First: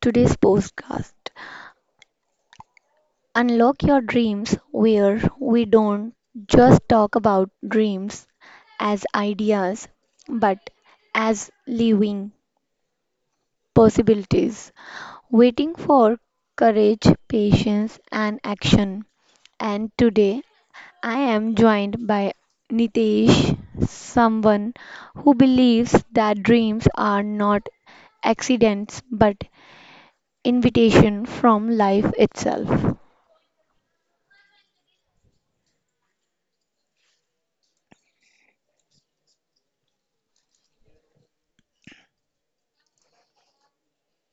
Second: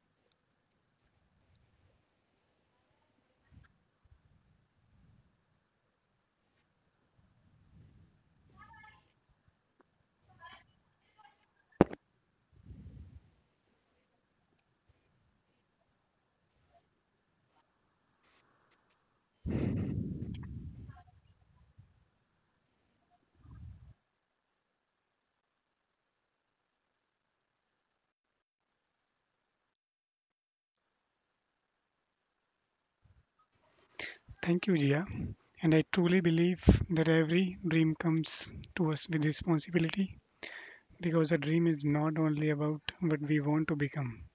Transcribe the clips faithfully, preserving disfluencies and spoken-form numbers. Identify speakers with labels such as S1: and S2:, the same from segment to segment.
S1: today's podcast. Unlock your dreams where we don't just talk about dreams as ideas but as living possibilities waiting for courage, patience and action. And today I am joined by Nitesh, someone who believes that dreams are not accidents but invitation from life itself.
S2: Thank you, Jia. And I truly believe that every dream comes to us with responsibility, because a dream is not only about what we want to become,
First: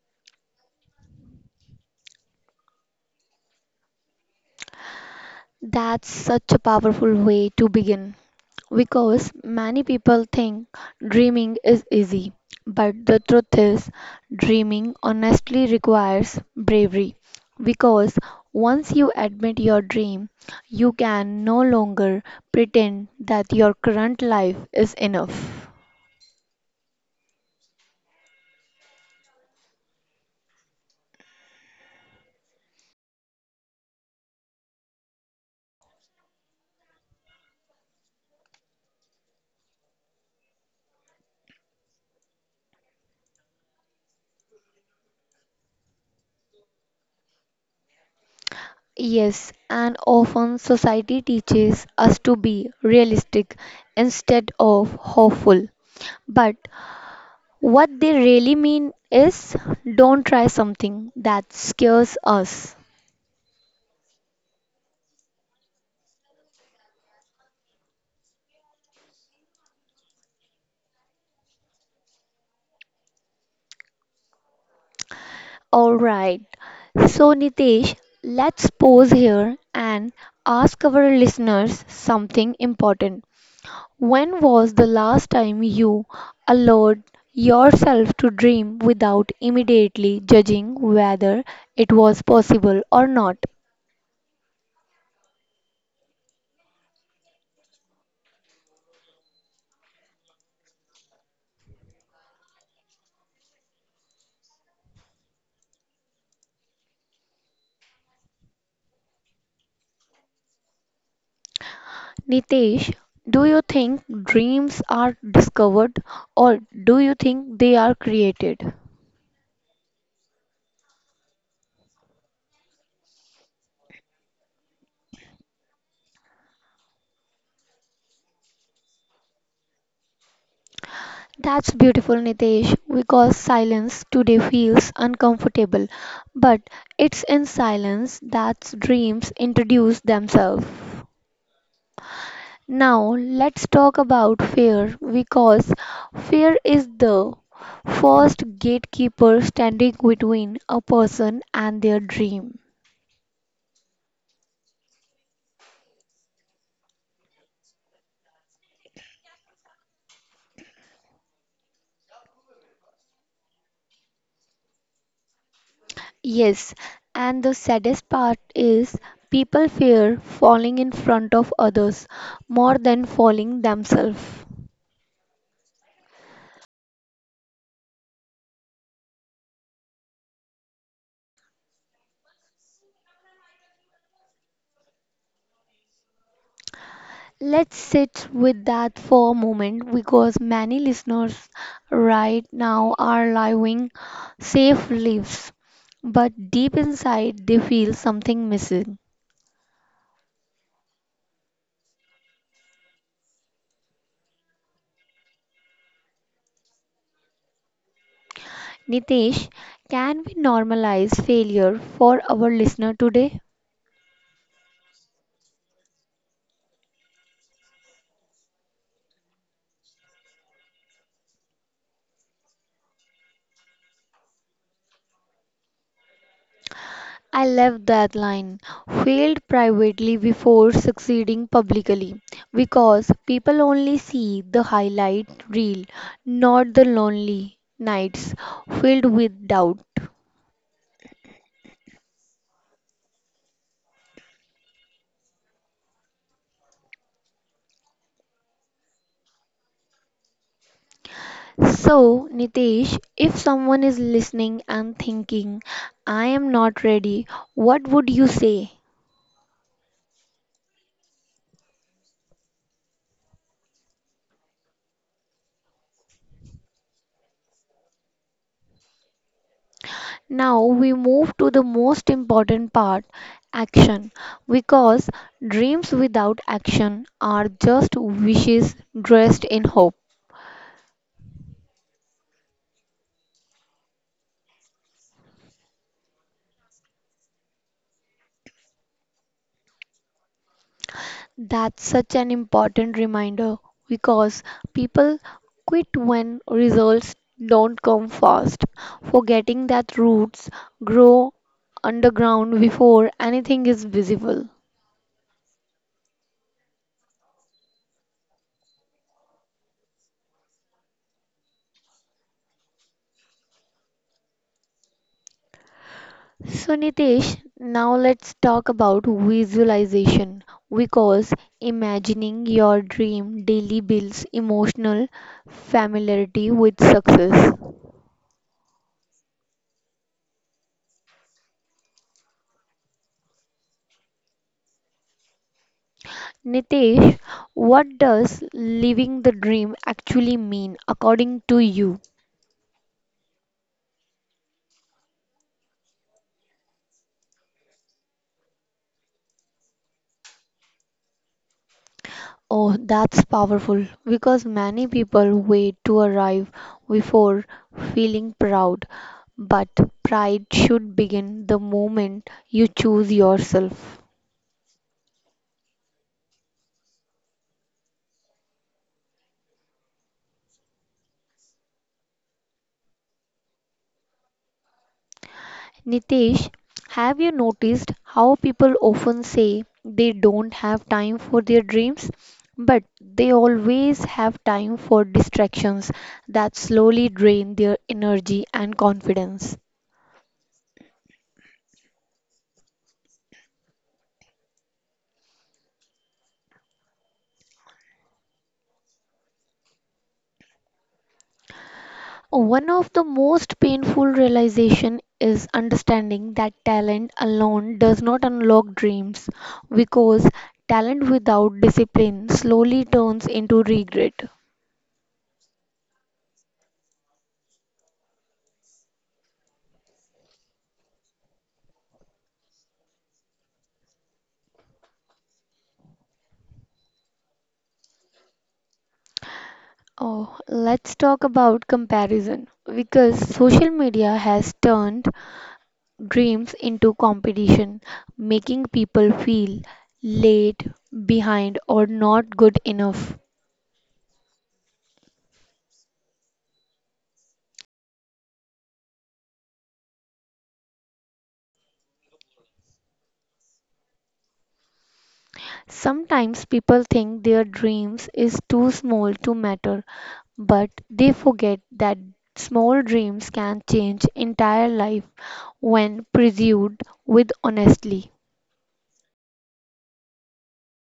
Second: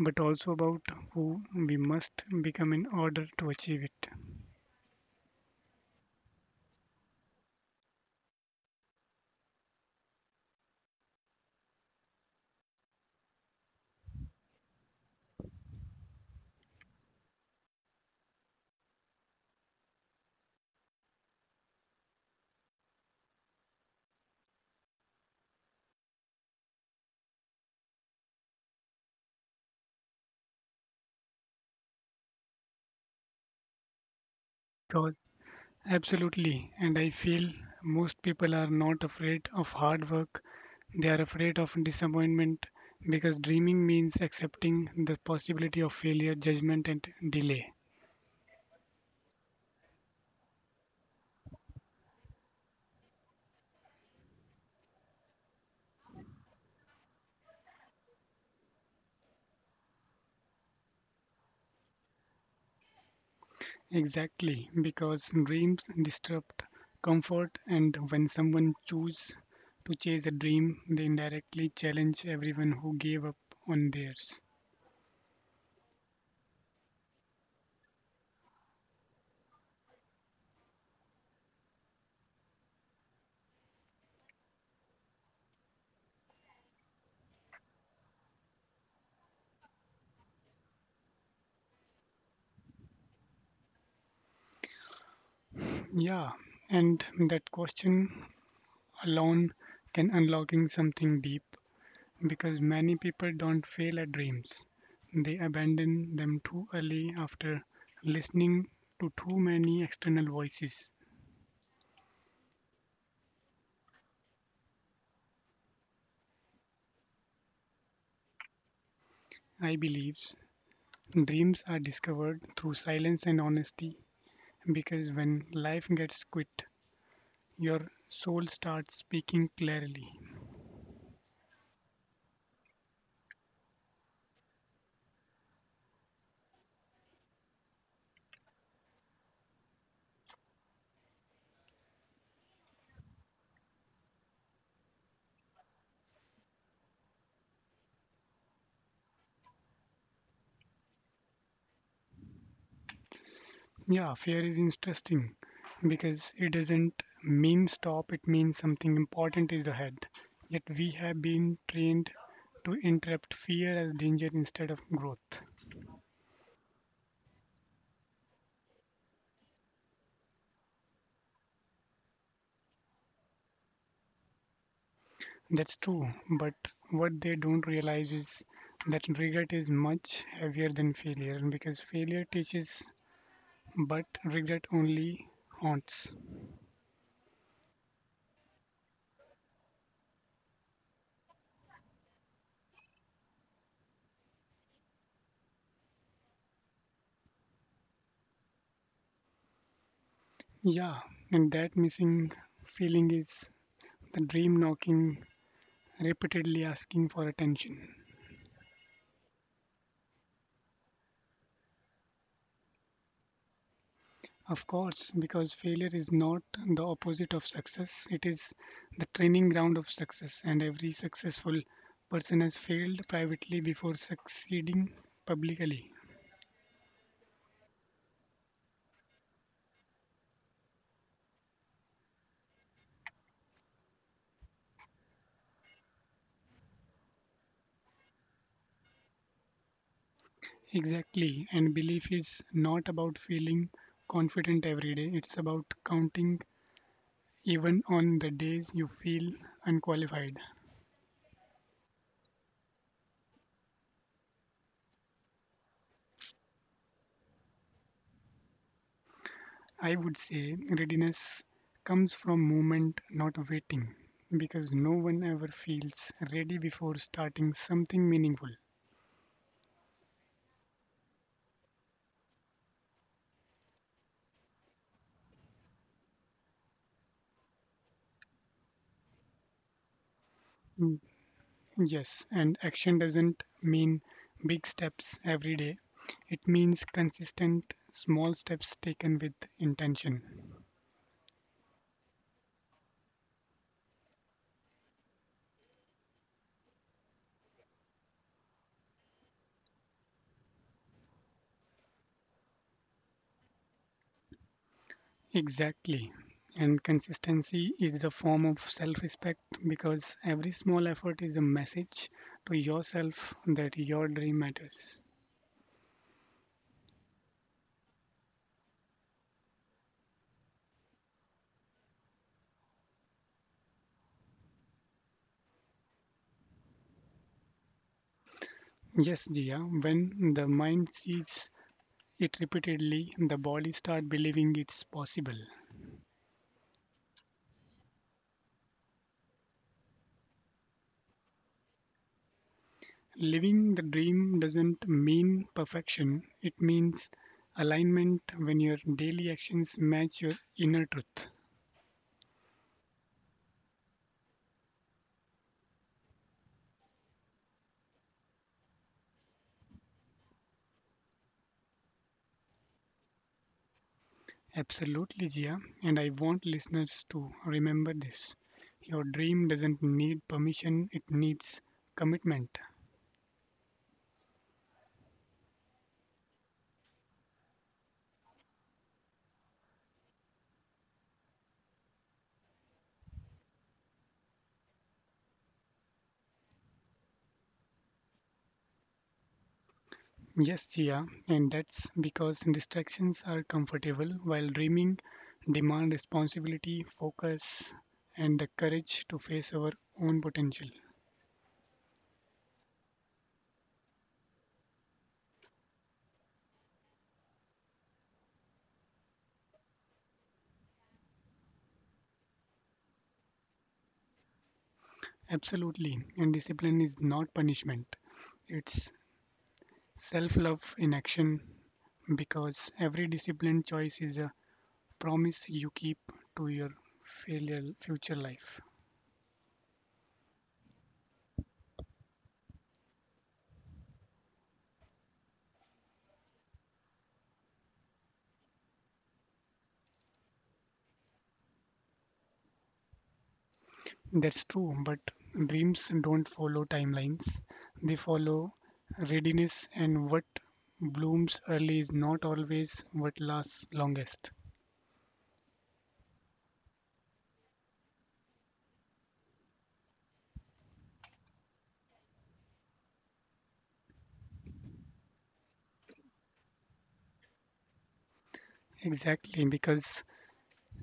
S2: but also about who we must become in order to achieve it.
S1: That's such a powerful way to begin because many people think dreaming is easy, but the truth is, dreaming honestly requires bravery because once you admit your dream, you can no longer pretend that your current life is enough.
S2: Because- Absolutely. And I feel most people are not afraid of hard work, they are afraid of disappointment, because dreaming means accepting the possibility of failure, judgment, and delay.
S1: Yes, and often society teaches us to be realistic instead of hopeful, but what they really mean is don't try something that scares us.
S2: Exactly, because dreams disrupt comfort, and when someone chooses to chase a dream, they indirectly challenge everyone who gave up on theirs.
S1: Alright, so Nitesh, let's pause here and ask our listeners something important. When was the last time you allowed yourself to dream without immediately judging whether it was possible or not?
S2: Yeah, and that question alone can unlocking something deep, because many people don't fail at dreams. They abandon them too early after listening to too many external voices.
S1: Nitesh, do you think dreams are discovered or do you think they are created?
S2: I believe dreams are discovered through silence and honesty, because when life gets quit, your soul starts speaking clearly.
S1: That's beautiful, Nitesh, because silence today feels uncomfortable, but it's in silence that dreams introduce themselves. Now, let's talk about fear because fear is the first gatekeeper standing between a person and their dream.
S2: Yeah, fear is interesting because it doesn't mean stop, it means something important is ahead. Yet we have been trained to interpret fear as danger instead of growth.
S1: Yes, and the saddest part is people fear falling in front of others more than falling themselves.
S2: That's true, but what they don't realize is that regret is much heavier than failure, because failure teaches, but regret only haunts.
S1: Let's sit with that for a moment because many listeners right now are living safe lives, but deep inside they feel something missing.
S2: Yeah, and that missing feeling is the dream knocking, repeatedly asking for attention.
S1: Nitesh, can we normalize failure for our listener today?
S2: Of course, because failure is not the opposite of success, it is the training ground of success, and every successful person has failed privately before succeeding publicly.
S1: I love that line. Failed privately before succeeding publicly because people only see the highlight reel, not the lonely nights filled with doubt.
S2: Exactly, and belief is not about feeling confident every day, it's about counting even on the days you feel unqualified.
S1: So, Nitesh, if someone is listening and thinking, I am not ready, what would you say?
S2: I would say readiness comes from movement, not waiting, because no one ever feels ready before starting something meaningful.
S1: Now we move to the most important part action because dreams without action are just wishes dressed in hope.
S2: Mm, Yes, and action doesn't mean big steps every day, it means consistent small steps taken with intention.
S1: That's such an important reminder because people quit when results don't come fast, forgetting that roots grow underground before anything is visible.
S2: Exactly. And consistency is the form of self respect because every small effort is a message to yourself that your dream matters.
S1: So, Nitesh, now let's talk about visualization because imagining your dream daily builds emotional familiarity with success.
S2: Yes, Jia, when the mind sees it repeatedly, the body starts believing it's possible.
S1: Nitesh, what does living the dream actually mean according to you?
S2: Living the dream doesn't mean perfection, it means alignment when your daily actions match your inner truth.
S1: Oh, that's powerful because many people wait to arrive before feeling proud. But pride should begin the moment you choose yourself.
S2: Absolutely, Jia, and I want listeners to remember this. Your dream doesn't need permission, it needs commitment.
S1: Nitesh, have you noticed how people often say they don't have time for their dreams? But they always have time for distractions that slowly drain their energy and confidence.
S2: Yes, Sia, and that's because distractions are comfortable while dreaming demand responsibility, focus, and the courage to face our own potential.
S1: One of the most painful realization is understanding that talent alone does not unlock dreams because talent without discipline slowly turns into regret.
S2: Absolutely, and discipline is not punishment, it's self love in action because every disciplined choice is a promise you keep to your failure, future life.
S1: Oh, let's talk about comparison because social media has turned dreams into competition, making people feel late, behind, or not good enough.
S2: That's true, but dreams don't follow timelines. They follow readiness, and what blooms early is not always what lasts longest.
S1: Sometimes people think their dreams is too small to matter, but they forget that small dreams can change entire life when pursued with honestly.
S2: Exactly, because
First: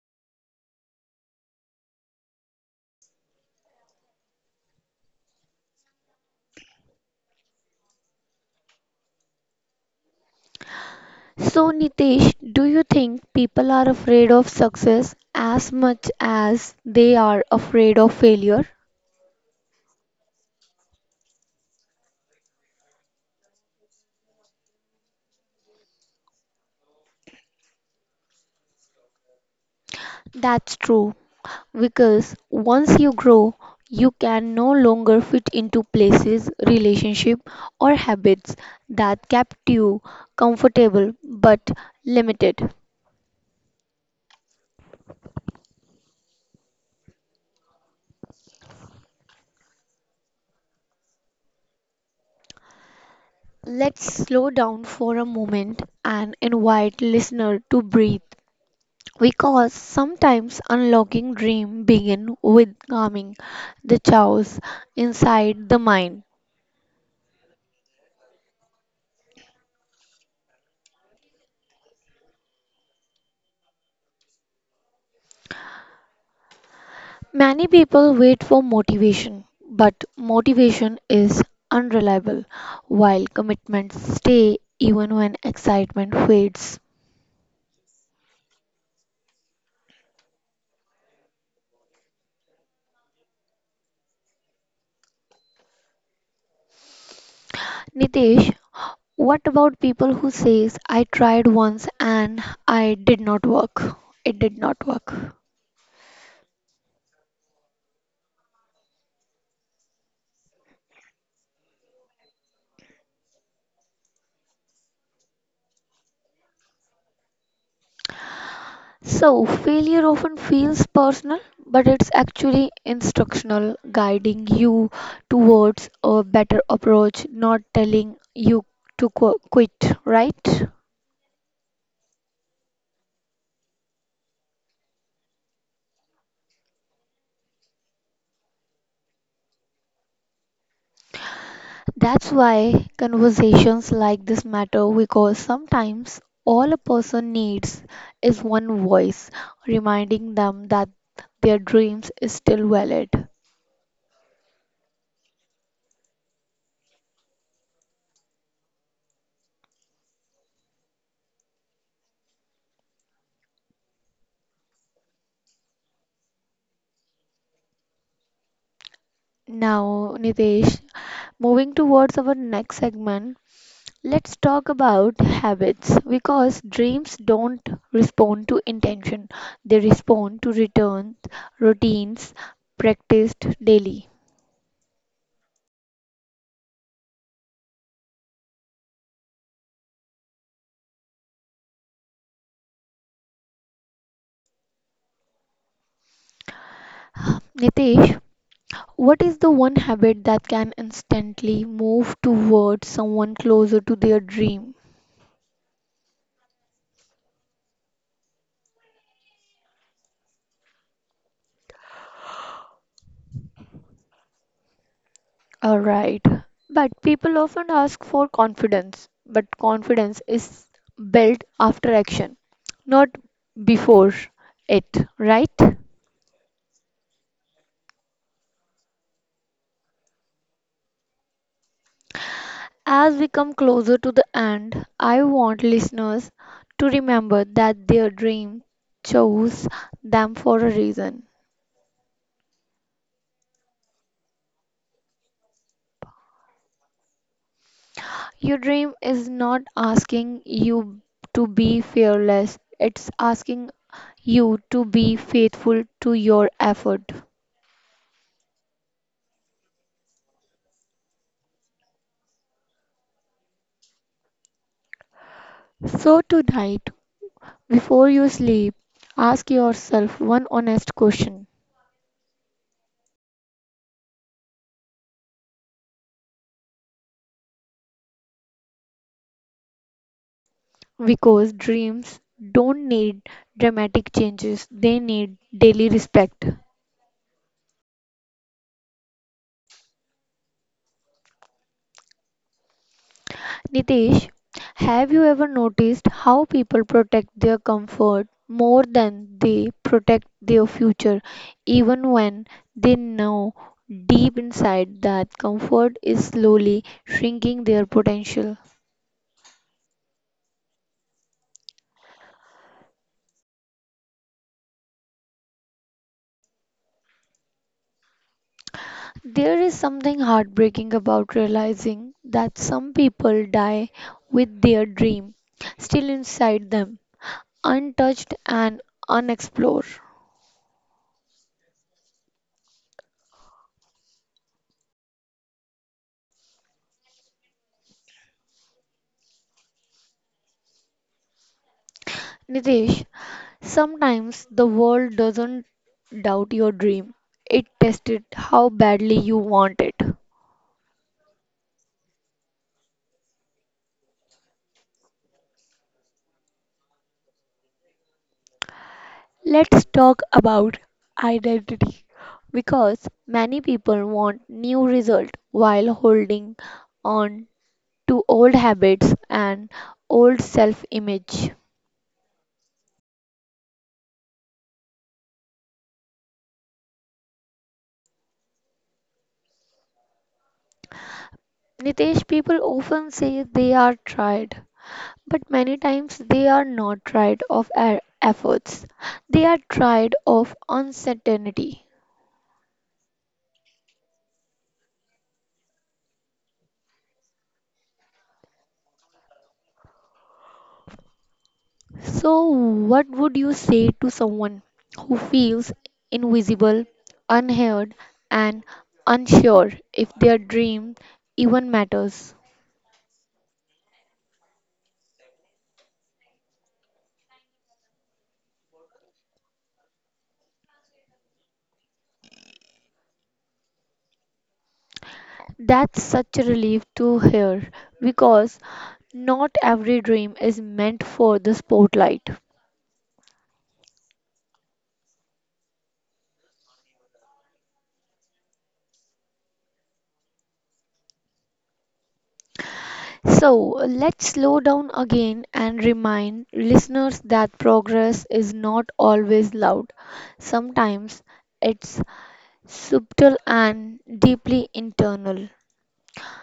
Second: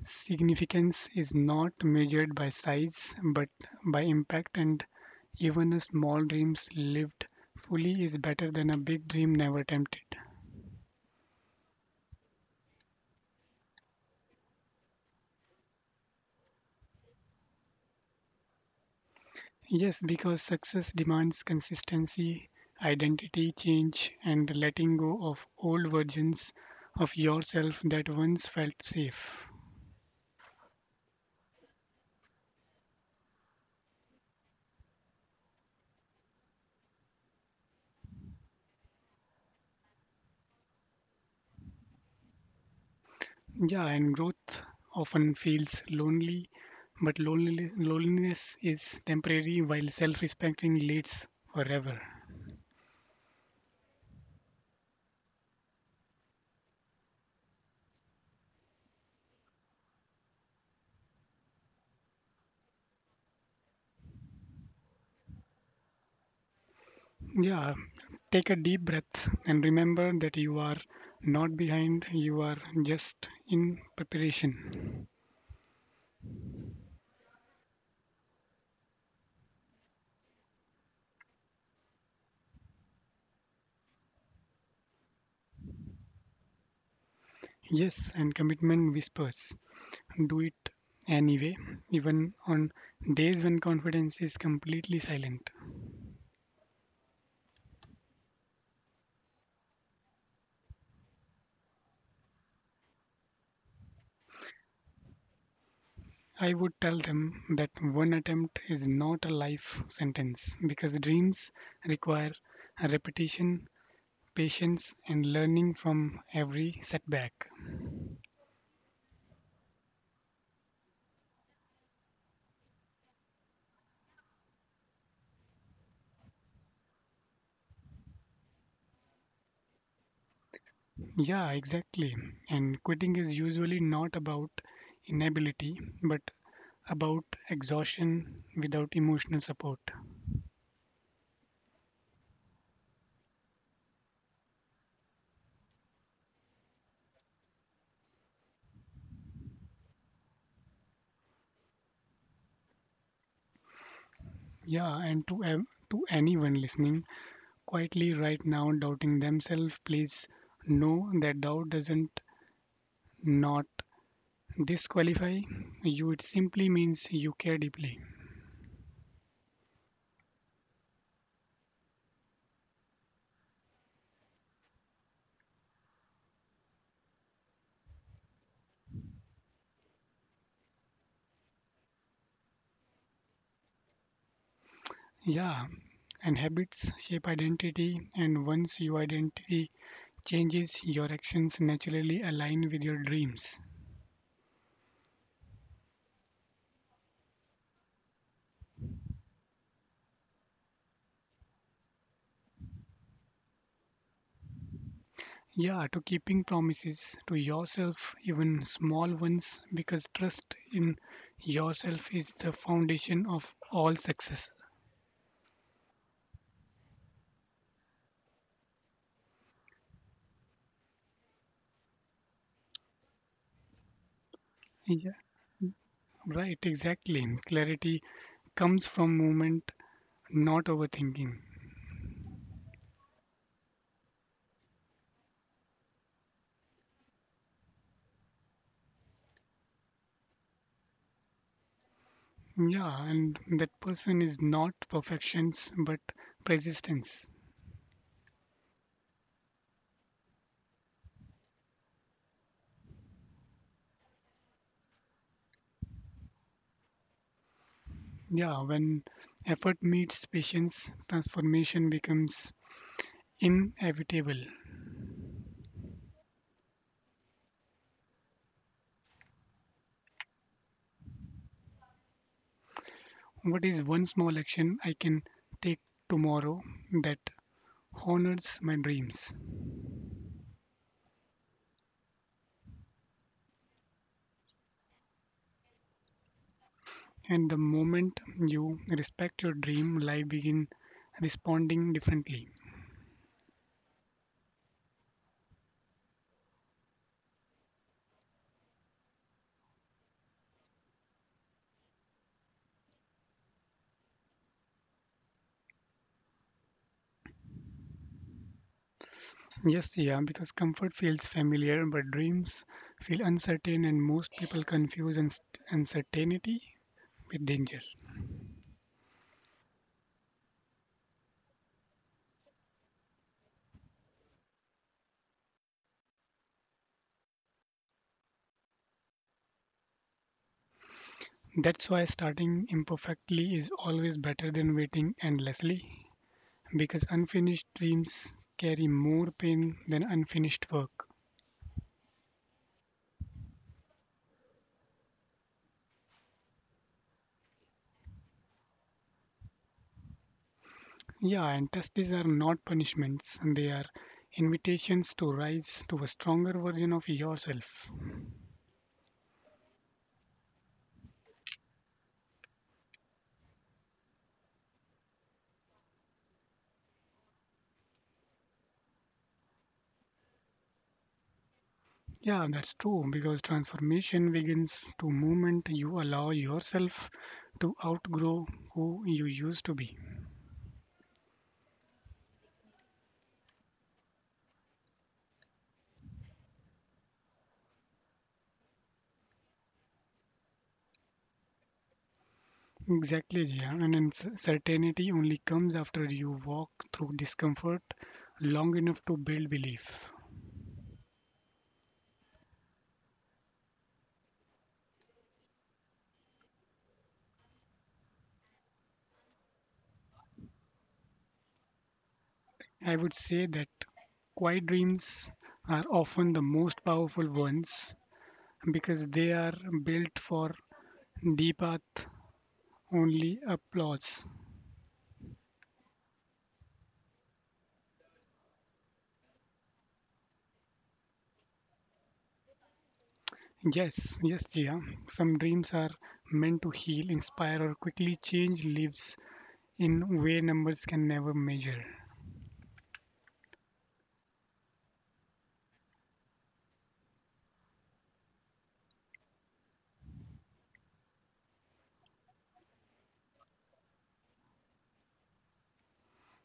S2: significance is not measured by size but by impact, and even a small dreams lived fully is better than a big dream never attempted.
S1: So, Nitesh, do you think people are afraid of success as much as they are afraid of failure?
S2: Yes, because success demands consistency, identity change, and letting go of old versions of yourself that once felt safe.
S1: That's true, because once you grow, you can no longer fit into places, relationship, or habits that kept you comfortable but limited.
S2: Yeah, and growth often feels lonely, but loneli- loneliness is temporary while self respecting leads forever.
S1: Let's slow down for a moment and invite listener to breathe because sometimes unlocking dream begin with calming the chaos inside the mind.
S2: Yeah, take a deep breath and remember that you are not behind, you are just in preparation.
S1: Many people wait for motivation, but motivation is unreliable while commitments stay even when excitement fades.
S2: Yes, and commitment whispers. Do it anyway, even on days when confidence is completely silent.
S1: Nitesh, what about people who says I tried once and I did not work it did not work?
S2: I would tell them that one attempt is not a life sentence because dreams require repetition, patience, and learning from every setback.
S1: So, failure often feels personal, but it's actually instructional, guiding you towards a better approach, not telling you to qu- quit, right?
S2: Yeah, exactly. And quitting is usually not about inability but about exhaustion without emotional support.
S1: That's why conversations like this matter because sometimes all a person needs is one voice reminding them that their dreams is still valid.
S2: Yeah, and to ev- to anyone listening, quietly right now doubting themselves, please know that doubt doesn't not disqualify you. It simply means you care deeply.
S1: Now, Nitesh, moving towards our next segment, let's talk about habits because dreams don't respond to intention, they respond to returns, routines practiced daily.
S2: Yeah, and habits shape identity, and once your identity changes, your actions naturally align with your dreams.
S1: Nitesh, what is the one habit that can instantly move towards someone closer to their dream?
S2: Yeah, to keeping promises to yourself, even small ones, because trust in yourself is the foundation of all success.
S1: Alright, but people often ask for confidence, but confidence is built after action, not before it,
S2: Yeah,
S1: right?
S2: right, exactly. Clarity comes from movement, not overthinking.
S1: As we come closer to the end, I want listeners to remember that their dream chose them for a reason.
S2: Yeah, and that person is not perfections but persistence.
S1: Your dream is not asking you to be fearless, it's asking you to be faithful to your effort.
S2: Yeah, when effort meets patience, transformation becomes inevitable.
S1: So, tonight, before you sleep, ask yourself one honest question
S2: What is one small action I can take tomorrow that honors my dreams?
S1: because dreams don't need dramatic changes, they need daily respect.
S2: And the moment you respect your dream, life begin responding differently.
S1: Nitish, have you ever noticed how people protect their comfort more than they protect their future, even when they know deep inside that comfort is slowly shrinking their potential?
S2: Yes, yeah, because comfort feels familiar, but dreams feel uncertain, and most people confuse uns- uncertainty with danger.
S1: There is something heartbreaking about realizing that some people die with their dream still inside them, untouched and unexplored.
S2: That's why starting imperfectly is always better than waiting endlessly, because unfinished dreams carry more pain than unfinished work.
S1: Nitish, sometimes the world doesn't doubt your dream, it tests it how badly you want it.
S2: Yeah, and testes are not punishments, they are invitations to rise to a stronger version of yourself.
S1: Let's talk about identity because many people want new result while holding on to old habits and old self-image.
S2: Yeah, that's true because transformation begins to moment you allow yourself to outgrow who you used to be.
S1: Nitesh, people often say they are tried, but many times they are not tried of e- efforts. They are tried of uncertainty.
S2: Exactly, yeah. And then c- certainty only comes after you walk through discomfort long enough to build belief.
S1: So, what would you say to someone who feels invisible, unheard, and unsure if their dream even matters?
S2: I would say that quiet dreams are often the most powerful ones because they are built for deep path only applause.
S1: That's such a relief to hear because not every dream is meant for the spotlight.
S2: Yes, yes, Jia. Some dreams are meant to heal, inspire, or quickly change lives in way numbers can never measure.
S1: So, let's slow down again and remind listeners that progress is not always loud. Sometimes it's subtle and deeply internal.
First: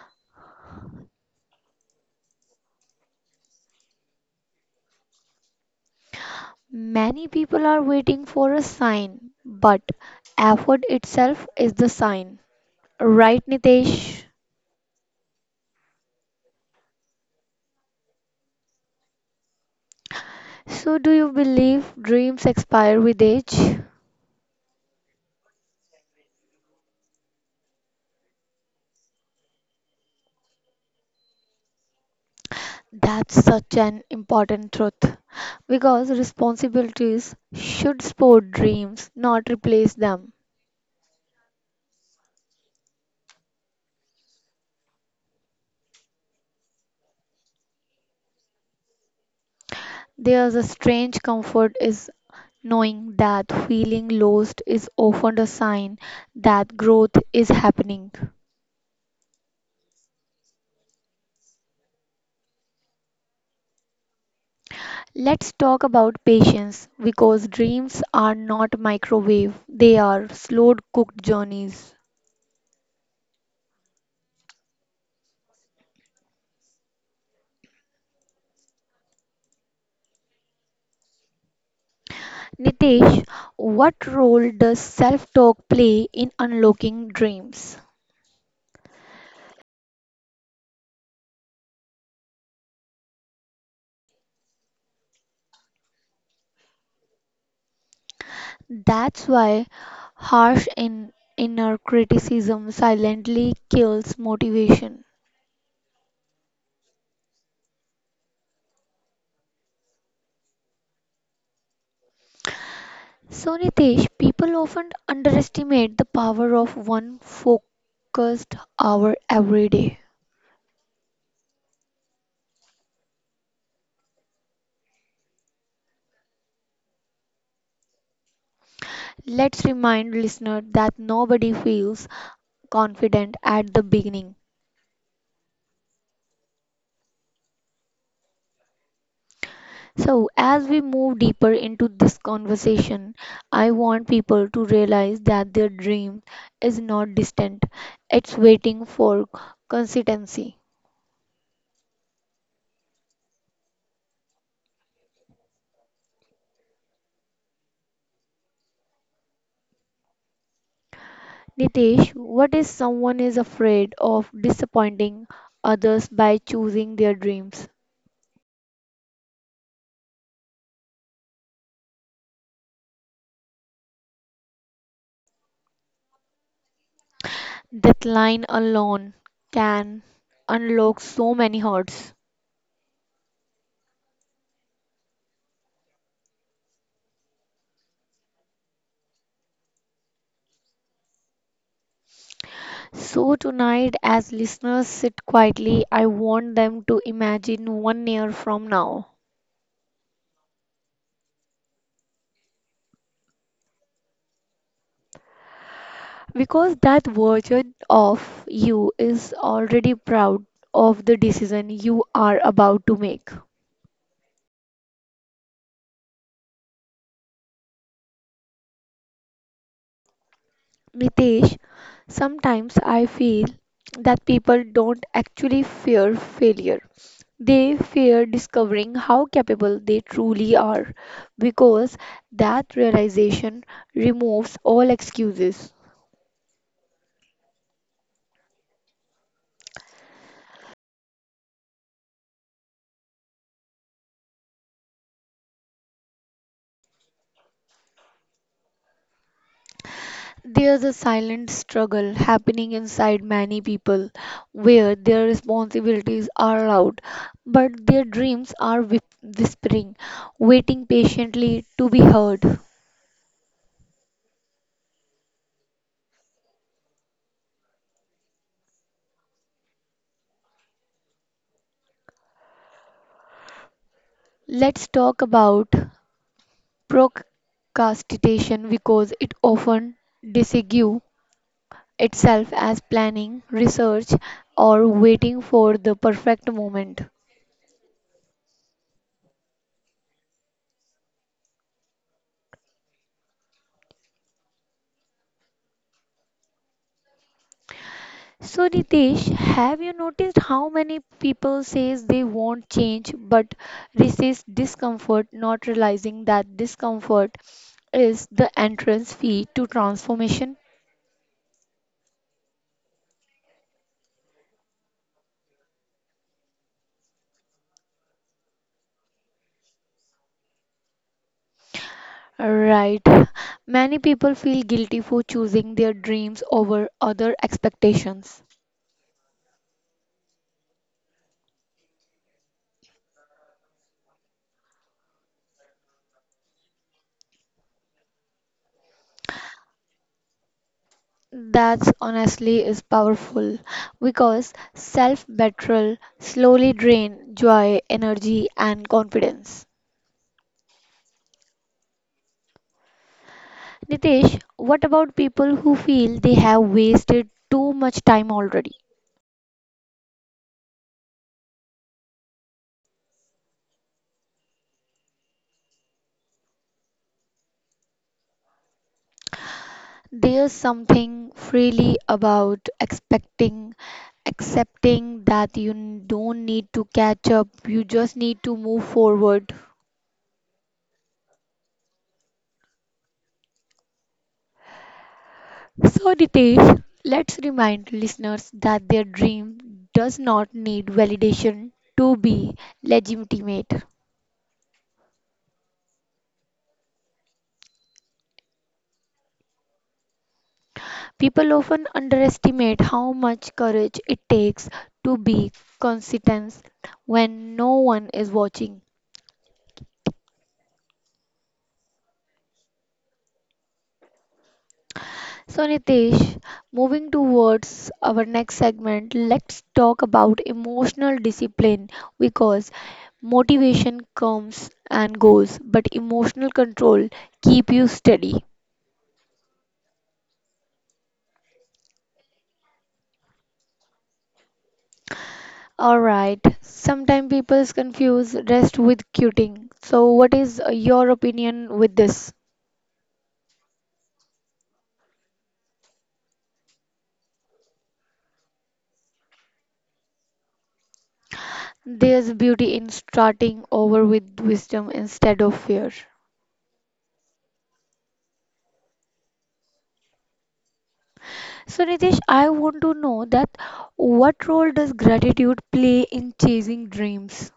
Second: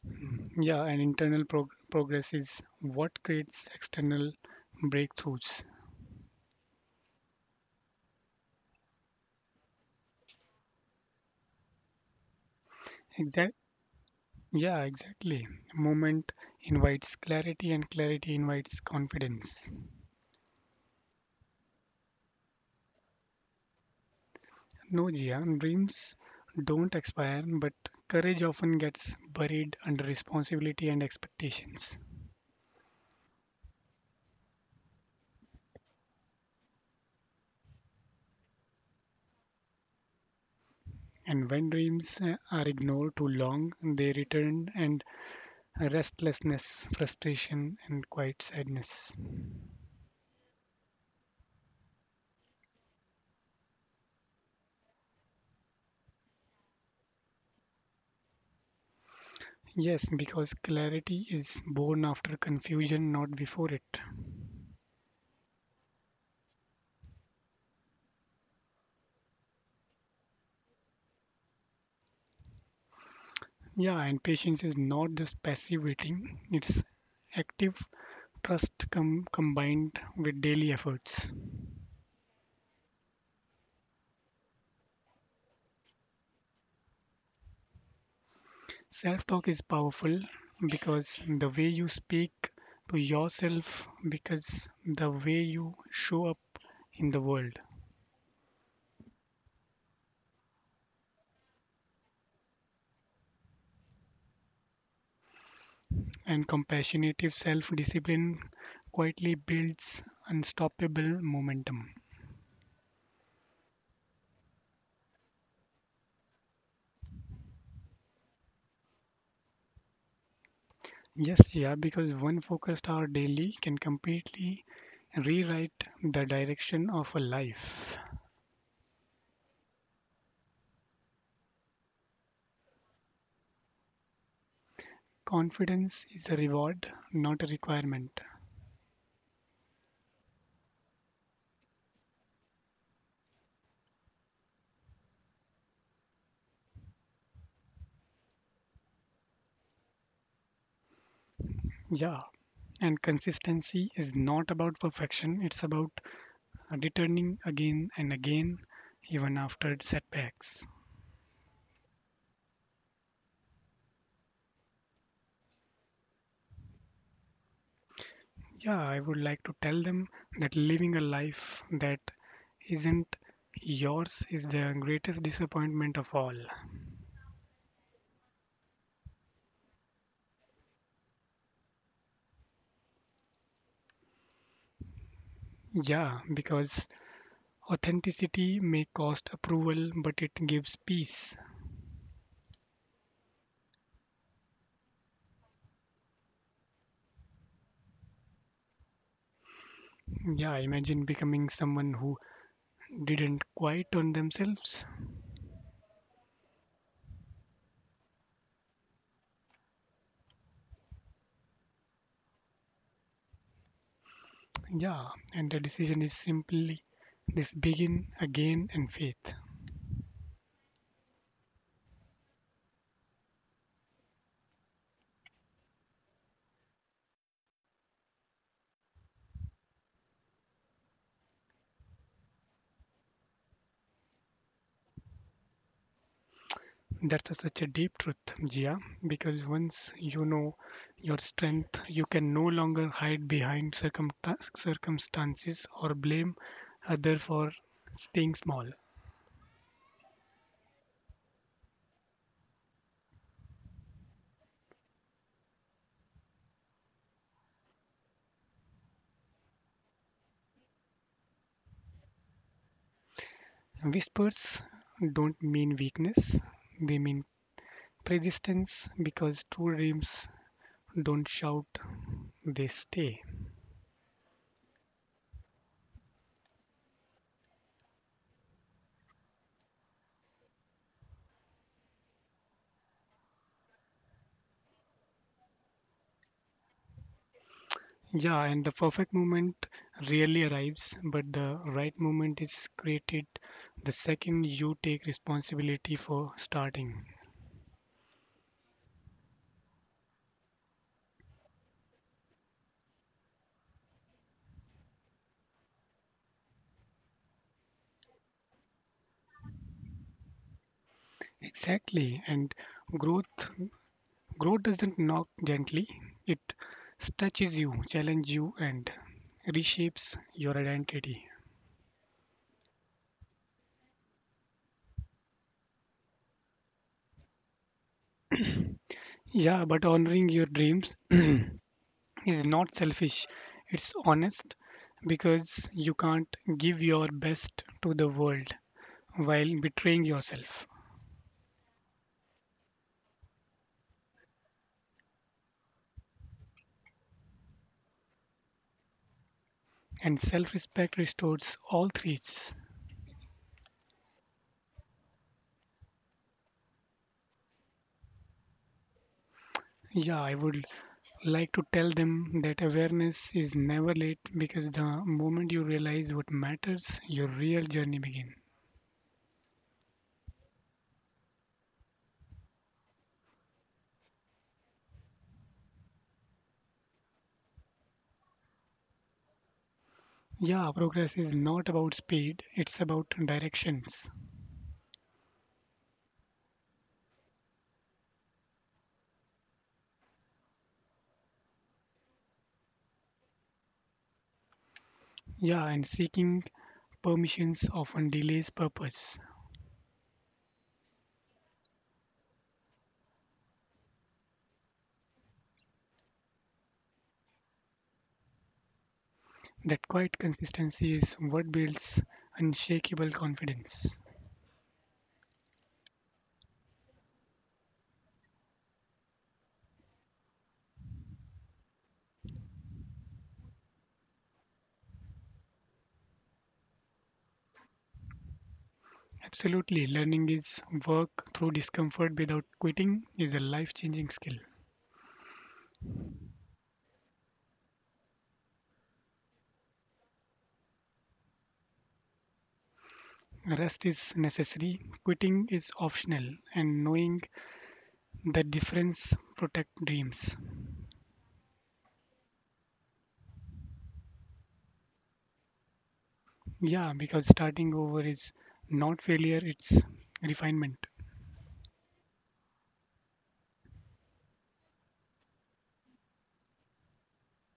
S2: Mm, Yeah, and internal prog- progress is what creates external breakthroughs.
S1: Many people are waiting for a sign, but effort itself is the sign. Right,
S2: Exact.
S1: Nitesh?
S2: Yeah, exactly. Moment invites clarity, and clarity invites confidence.
S1: So, do you believe dreams expire with age?
S2: No, Jia, dreams don't expire, but courage often gets buried under responsibility and expectations.
S1: That's such an important truth because responsibilities should support dreams, not replace them.
S2: And when dreams uh, are ignored too long, they return and restlessness, frustration, and quiet sadness.
S1: There's a strange comfort is knowing that feeling lost is often a sign that growth is happening.
S2: Yes, because clarity is born after confusion, not before it.
S1: Let's talk about patience because dreams are not microwave, they are slow cooked journeys.
S2: Yeah, and patience is not just passive waiting, it's active trust com- combined with daily efforts.
S1: Nitesh, what role does self talk play in unlocking dreams?
S2: Self talk is powerful because the way you speak to yourself, because the way you show up in the world.
S1: That's why harsh in inner criticism silently kills motivation.
S2: And compassionative self discipline quietly builds unstoppable momentum.
S1: So, Nitesh, people often underestimate the power of one focused hour every day.
S2: Yes, yeah, because one focused hour daily can completely rewrite the direction of a life.
S1: Let's remind listener that nobody feels confident at the beginning.
S2: Confidence is a reward, not a requirement.
S1: So, as we move deeper into this conversation, I want people to realize that their dream is not distant, it's waiting for consistency.
S2: Yeah, and consistency is not about perfection, it's about returning again and again, even after setbacks.
S1: Nitesh, what if someone is afraid of disappointing others by choosing their dreams?
S2: Yeah, I would like to tell them that living a life that isn't yours is the greatest disappointment of all.
S1: That line alone can unlock so many hearts.
S2: Yeah, because authenticity may cost approval, but it gives peace.
S1: So, tonight, as listeners sit quietly, I want them to imagine one year from now.
S2: Yeah, imagine becoming someone who didn't quite on themselves.
S1: Because that version of you is already proud of the decision you are about to make.
S2: Yeah, and the decision is simply this begin again and faith.
S1: Nitesh, sometimes I feel that people don't actually fear failure. They fear discovering how capable they truly are because that realization removes all excuses.
S2: That's such a deep truth, Jia, because once you know your strength, you can no longer hide behind circumta- circumstances or blame other for staying small.
S1: There's a silent struggle happening inside many people where their responsibilities are loud, but their dreams are whip- whispering, waiting patiently to be heard.
S2: Whispers don't mean weakness, they mean persistence because true dreams don't shout, they stay.
S1: Let's talk about procrastination because it often disguises itself as planning, research, or waiting for the perfect moment.
S2: Yeah, and the perfect moment rarely arrives, but the right moment is created the second you take responsibility for starting.
S1: So Ritesh, have you noticed how many people says they want change but resist discomfort, not realizing that discomfort is the entrance fee to transformation?
S2: Exactly. And growth growth doesn't knock gently. It stretches you, challenges you and reshapes your identity.
S1: Right. Many people feel guilty for choosing their dreams over other expectations.
S2: Yeah, but honoring your dreams is not selfish. It's honest because you can't give your best to the world while betraying yourself.
S1: That's honestly is powerful because self-betrayal slowly drain joy, energy and confidence.
S2: And self-respect restores all three.
S1: Nitesh, what about people who feel they have wasted too much time already?
S2: Yeah, I would like to tell them that awareness is never late because the moment you realize what matters, your real journey begins.
S1: There's something freely about expecting, accepting that you n- don't need to catch up, you just need to move forward.
S2: Yeah, progress is not about speed, it's about directions.
S1: So, Nitesh, let's remind listeners that their dream does not need validation to be legitimate.
S2: Yeah, and seeking permissions often delays purpose.
S1: People often underestimate how much courage it takes to be consistent when no one is watching.
S2: That quiet consistency is what builds unshakable confidence.
S1: So, Nitesh, moving towards our next segment, let's talk about emotional discipline because motivation comes and goes, but emotional control keep you steady.
S2: Absolutely, learning is work through discomfort without quitting is a life changing skill.
S1: All right, sometimes people confuse rest with quitting. So, what is uh, your opinion with this?
S2: Rest is necessary, quitting is optional, and knowing the difference protect dreams.
S1: There's beauty in starting over with wisdom instead of fear.
S2: Yeah, because starting over is not failure, it's refinement.
S1: So, Nitish, I want to know that what role does gratitude play in chasing dreams?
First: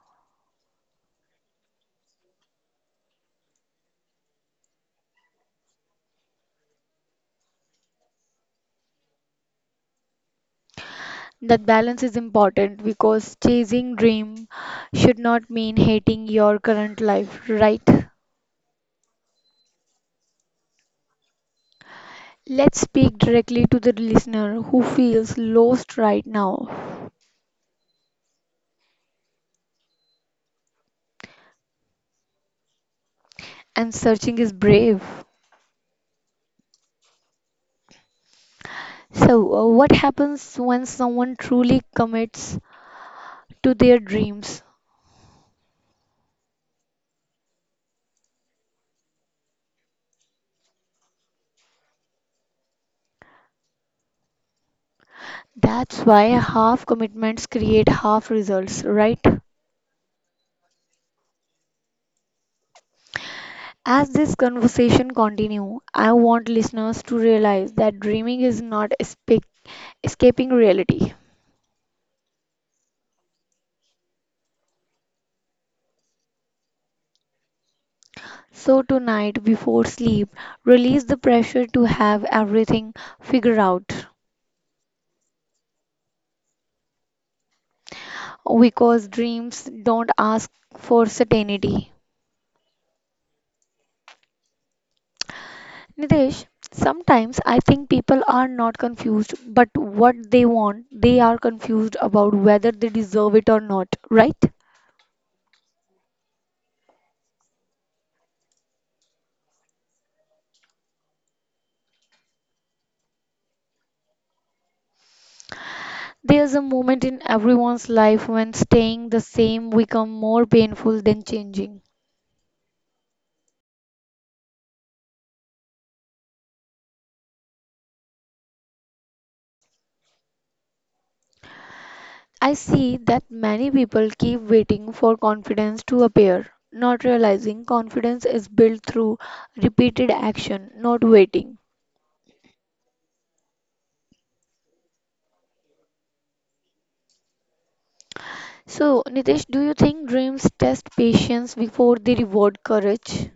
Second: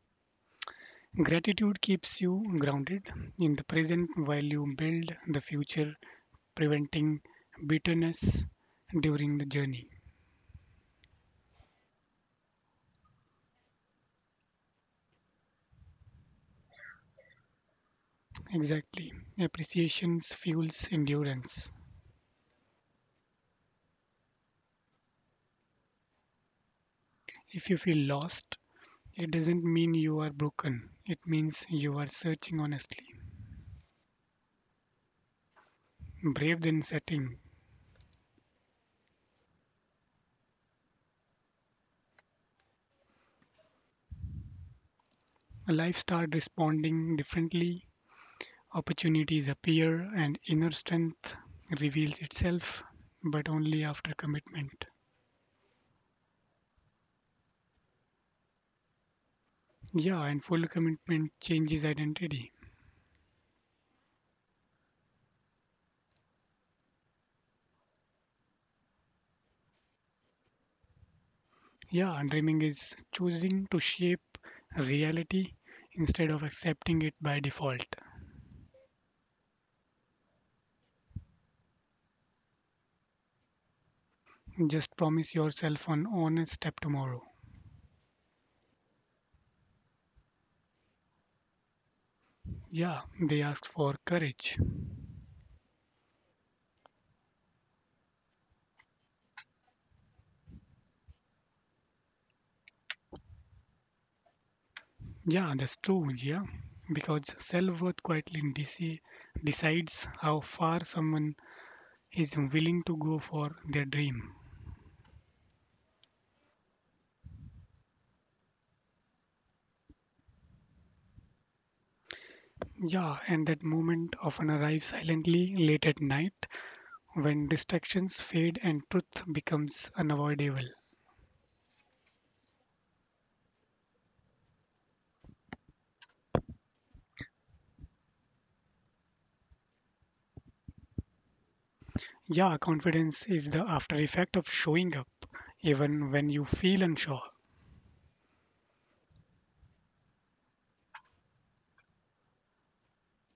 S2: Gratitude keeps you grounded in the present while you build the future, preventing bitterness during the journey.
S1: That balance is important because chasing dream should not mean hating your current life, right?
S2: Exactly. Appreciations fuels endurance.
S1: Let's speak directly to the listener who feels lost right now
S2: If you feel lost, it doesn't mean you are broken. It means you are searching honestly.
S1: and searching is brave.
S2: Brave, then setting,
S1: So, uh, what happens when someone truly commits to their dreams?
S2: life starts responding differently, opportunities appear, and inner strength reveals itself, but only after commitment.
S1: That's why half commitments create half results, right?
S2: Yeah, and full commitment changes identity.
S1: As this conversation continue, I want listeners to realize that dreaming is not escape, escaping reality.
S2: Yeah, and dreaming is choosing to shape reality instead of accepting it by default.
S1: So tonight before sleep, release the pressure to have everything figured out
S2: Just promise yourself an honest step tomorrow.
S1: because dreams don't ask for certainty.
S2: Yeah, they ask for courage.
S1: Nitesh, sometimes I think people are not confused, but what they want, they are confused about whether they deserve it or not, right?
S2: Yeah, that's true, yeah. Because self-worth quietly deci- decides how far someone is willing to go for their dream.
S1: There's a moment in everyone's life when staying the same become more painful than changing.
S2: Yeah, and that moment often arrives silently late at night when distractions fade and truth becomes unavoidable.
S1: I see that many people keep waiting for confidence to appear, not realizing confidence is built through repeated action, not waiting.
S2: Yeah, confidence is the after effect of showing up, even when you feel unsure.
S1: So, Nitesh, do you think dreams test patience before they reward courage?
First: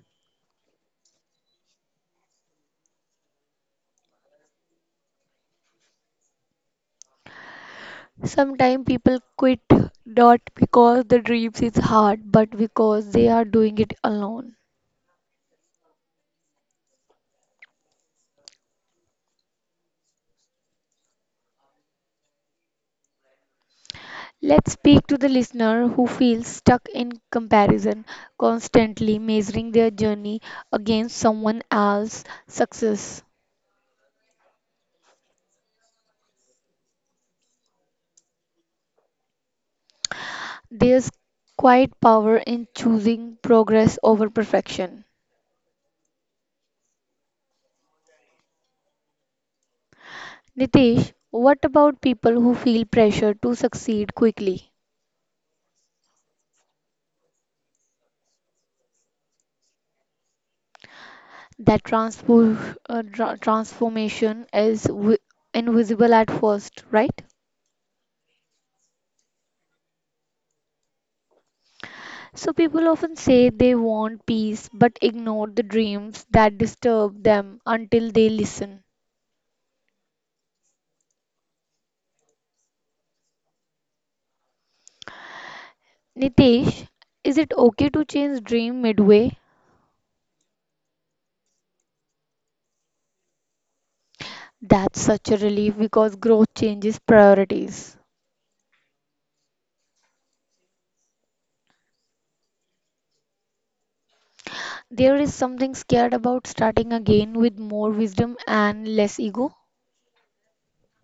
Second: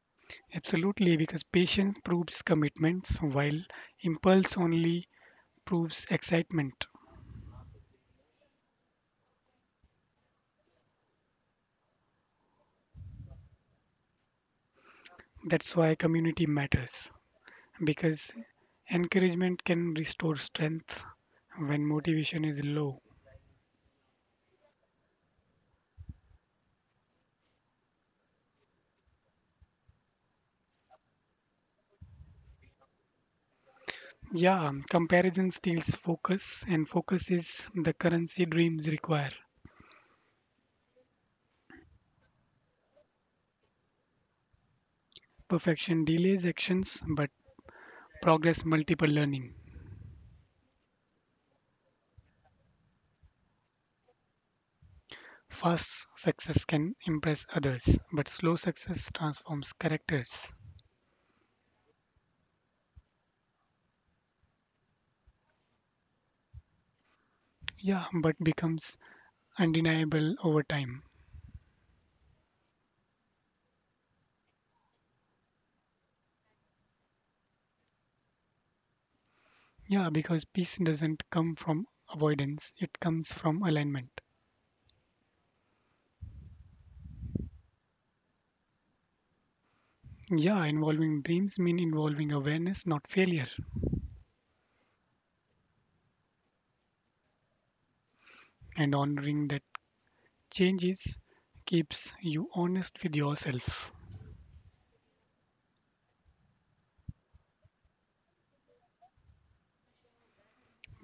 S2: Absolutely, because patience proves commitments while impulse only proves excitement.
S1: Sometimes people quit not because the dreams is hard, but because they are doing it alone.
S2: That's why community matters because encouragement can restore strength when motivation is low.
S1: Let's speak to the listener who feels stuck in comparison, constantly measuring their journey against someone else's success.
S2: Yeah, comparison steals focus, and focus is the currency dreams require.
S1: There's quite power in choosing progress over perfection.
S2: Perfection delays actions, but progress multiple learning.
S1: Nitesh, what about people who feel pressure to succeed quickly?
S2: Fast success can impress others, but slow success transforms characters.
S1: That transpo- uh, tra- transformation is wi- invisible at first, right?
S2: Yeah, but becomes undeniable over time.
S1: So people often say they want peace but ignore the dreams that disturb them until they listen.
S2: Yeah, because peace doesn't come from avoidance, it comes from alignment.
S1: Nitesh, is it okay to change dream midway?
S2: Yeah, involving dreams mean involving awareness, not failure,
S1: That's such a relief because growth changes priorities.
S2: and honoring that changes keeps you honest with yourself.
S1: There is something scared about starting again with more wisdom and less ego.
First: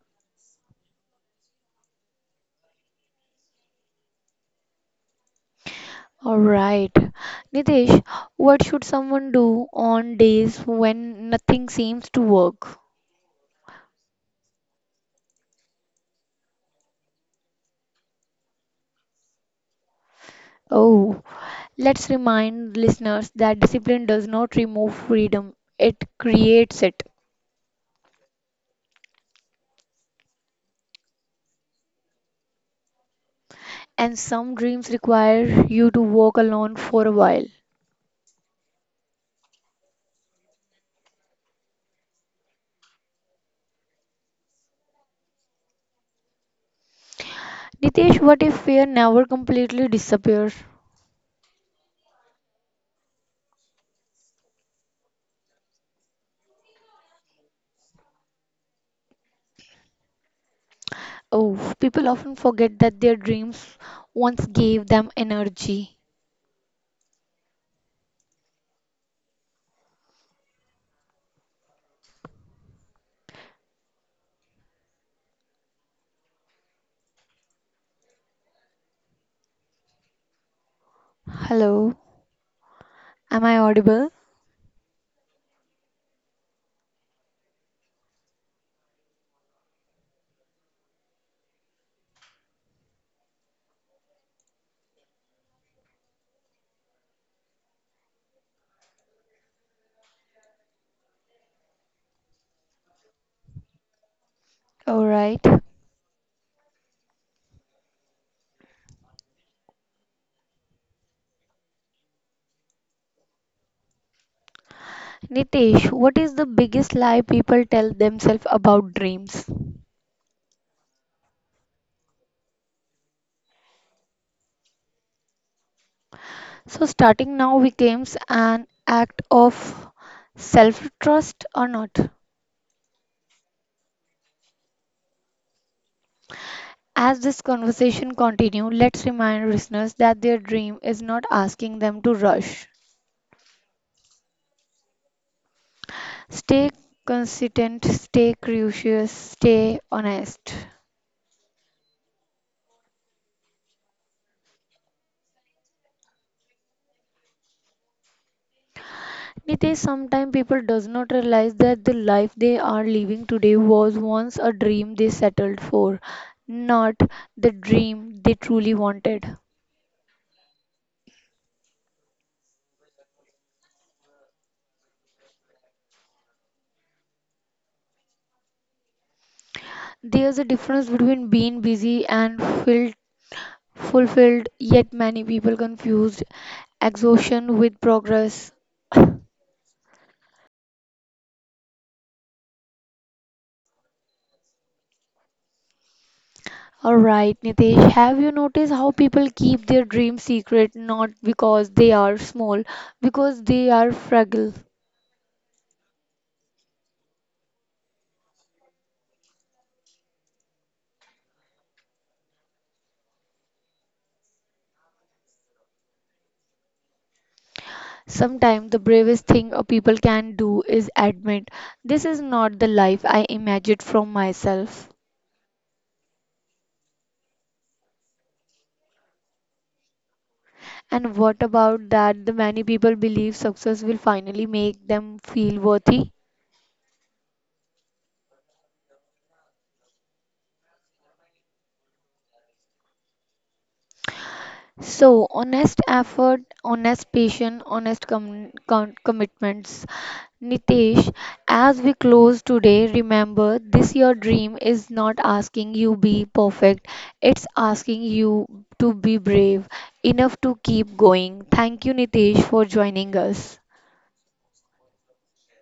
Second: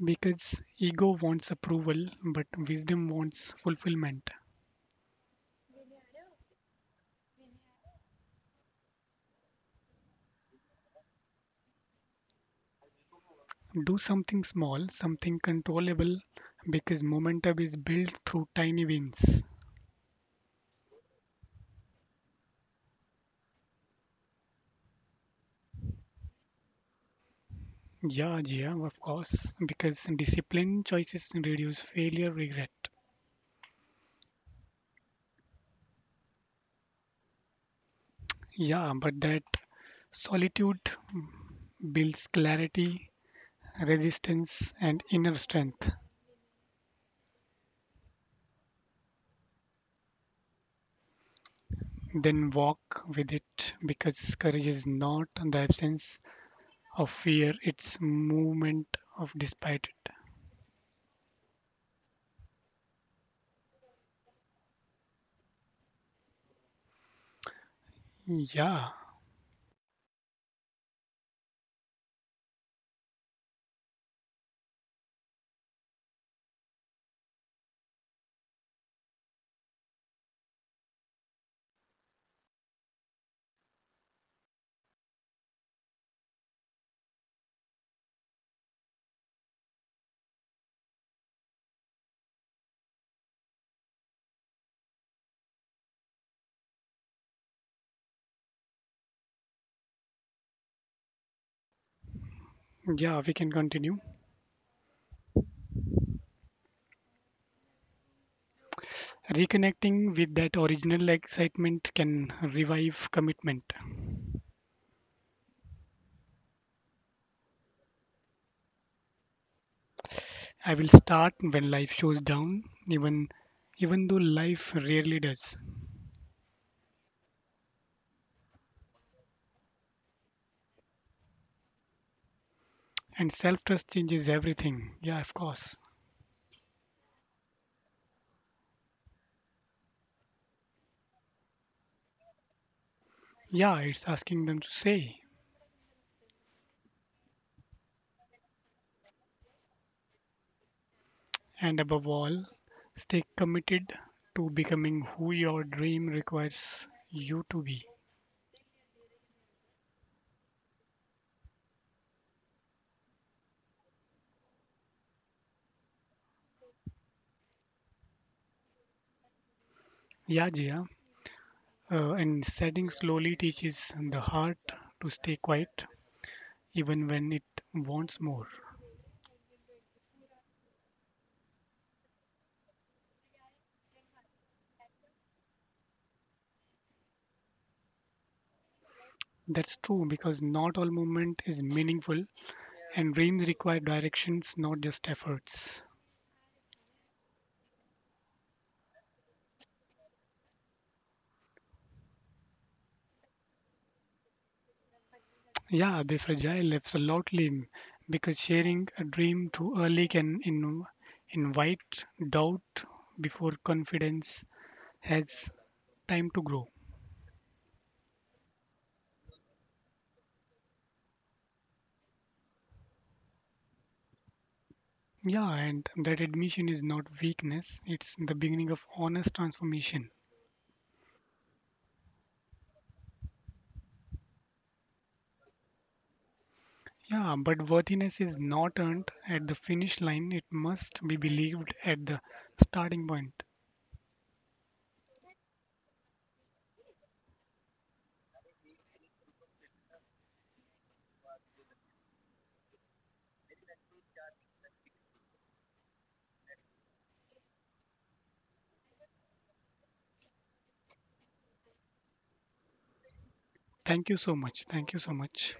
S2: Because ego wants approval, but wisdom wants fulfillment.
S1: Alright. Nitesh, what should someone do on days when nothing seems to work?
S2: Do something small, something controllable, because momentum is built through tiny wins.
S1: Oh, let's remind listeners that discipline does not remove freedom, it creates it.
S2: Yeah, yeah, of course, because disciplined choices reduce failure regret.
S1: And some dreams require you to walk alone for a while.
S2: Yeah, but that solitude builds clarity resistance, and inner strength.
S1: Nitesh, what if fear never completely disappears?
S2: Then walk with it because courage is not the absence of fear, it's movement of despite
S1: Oh, people often forget that their dreams once gave them energy.
S2: it. Yeah,
S1: Hello, am I audible?
S2: yeah, we can continue.
S1: Alright.
S2: Reconnecting with that original excitement can revive commitment.
S1: Nitesh, what is the biggest lie people tell themselves about dreams?
S2: I will start when life shows down, even even though life rarely does.
S1: So starting now becomes an act of self-trust or not.
S2: And self trust changes everything. Yeah, of course.
S1: As this conversation continue, let's remind listeners that their dream is not asking them to rush.
S2: Yeah, it's asking them to say.
S1: Stay consistent, stay curious, stay honest.
S2: And above all, stay committed to becoming who your dream requires you to be.
S1: Nitesh, sometimes people does not realize that the life they are living today was once a dream they settled for, not the dream they truly wanted.
S2: Yeah, Jia. Uh, and setting slowly teaches the heart to stay quiet even when it wants more.
S1: There's a difference between being busy and filled fulfilled, yet many people confused exhaustion with progress.
S2: That's true because not all movement is meaningful and dreams require directions, not just efforts.
S1: Alright, Nitesh, have you noticed how people keep their dreams secret not because they are small, because they are fragile?
S2: Yeah, the fragile absolutely because sharing a dream too early can in- invite doubt before confidence has time to grow.
S1: Sometimes the bravest thing a people can do is admit, this is not the life I imagined from myself.
S2: Yeah, and that admission is not weakness, it's the beginning of honest transformation.
S1: And what about that the many people believe success will finally make them feel worthy?
S2: Yeah, but worthiness is not earned at the finish line, it must be believed at the starting point.
S1: So, honest effort, honest patience, honest com- com- commitments. Nitesh, as we close today, remember this your dream is not asking you be perfect. It's asking you to be brave enough to keep going. Thank you Nitesh for joining us.
S2: Thank you so much. Thank you so much.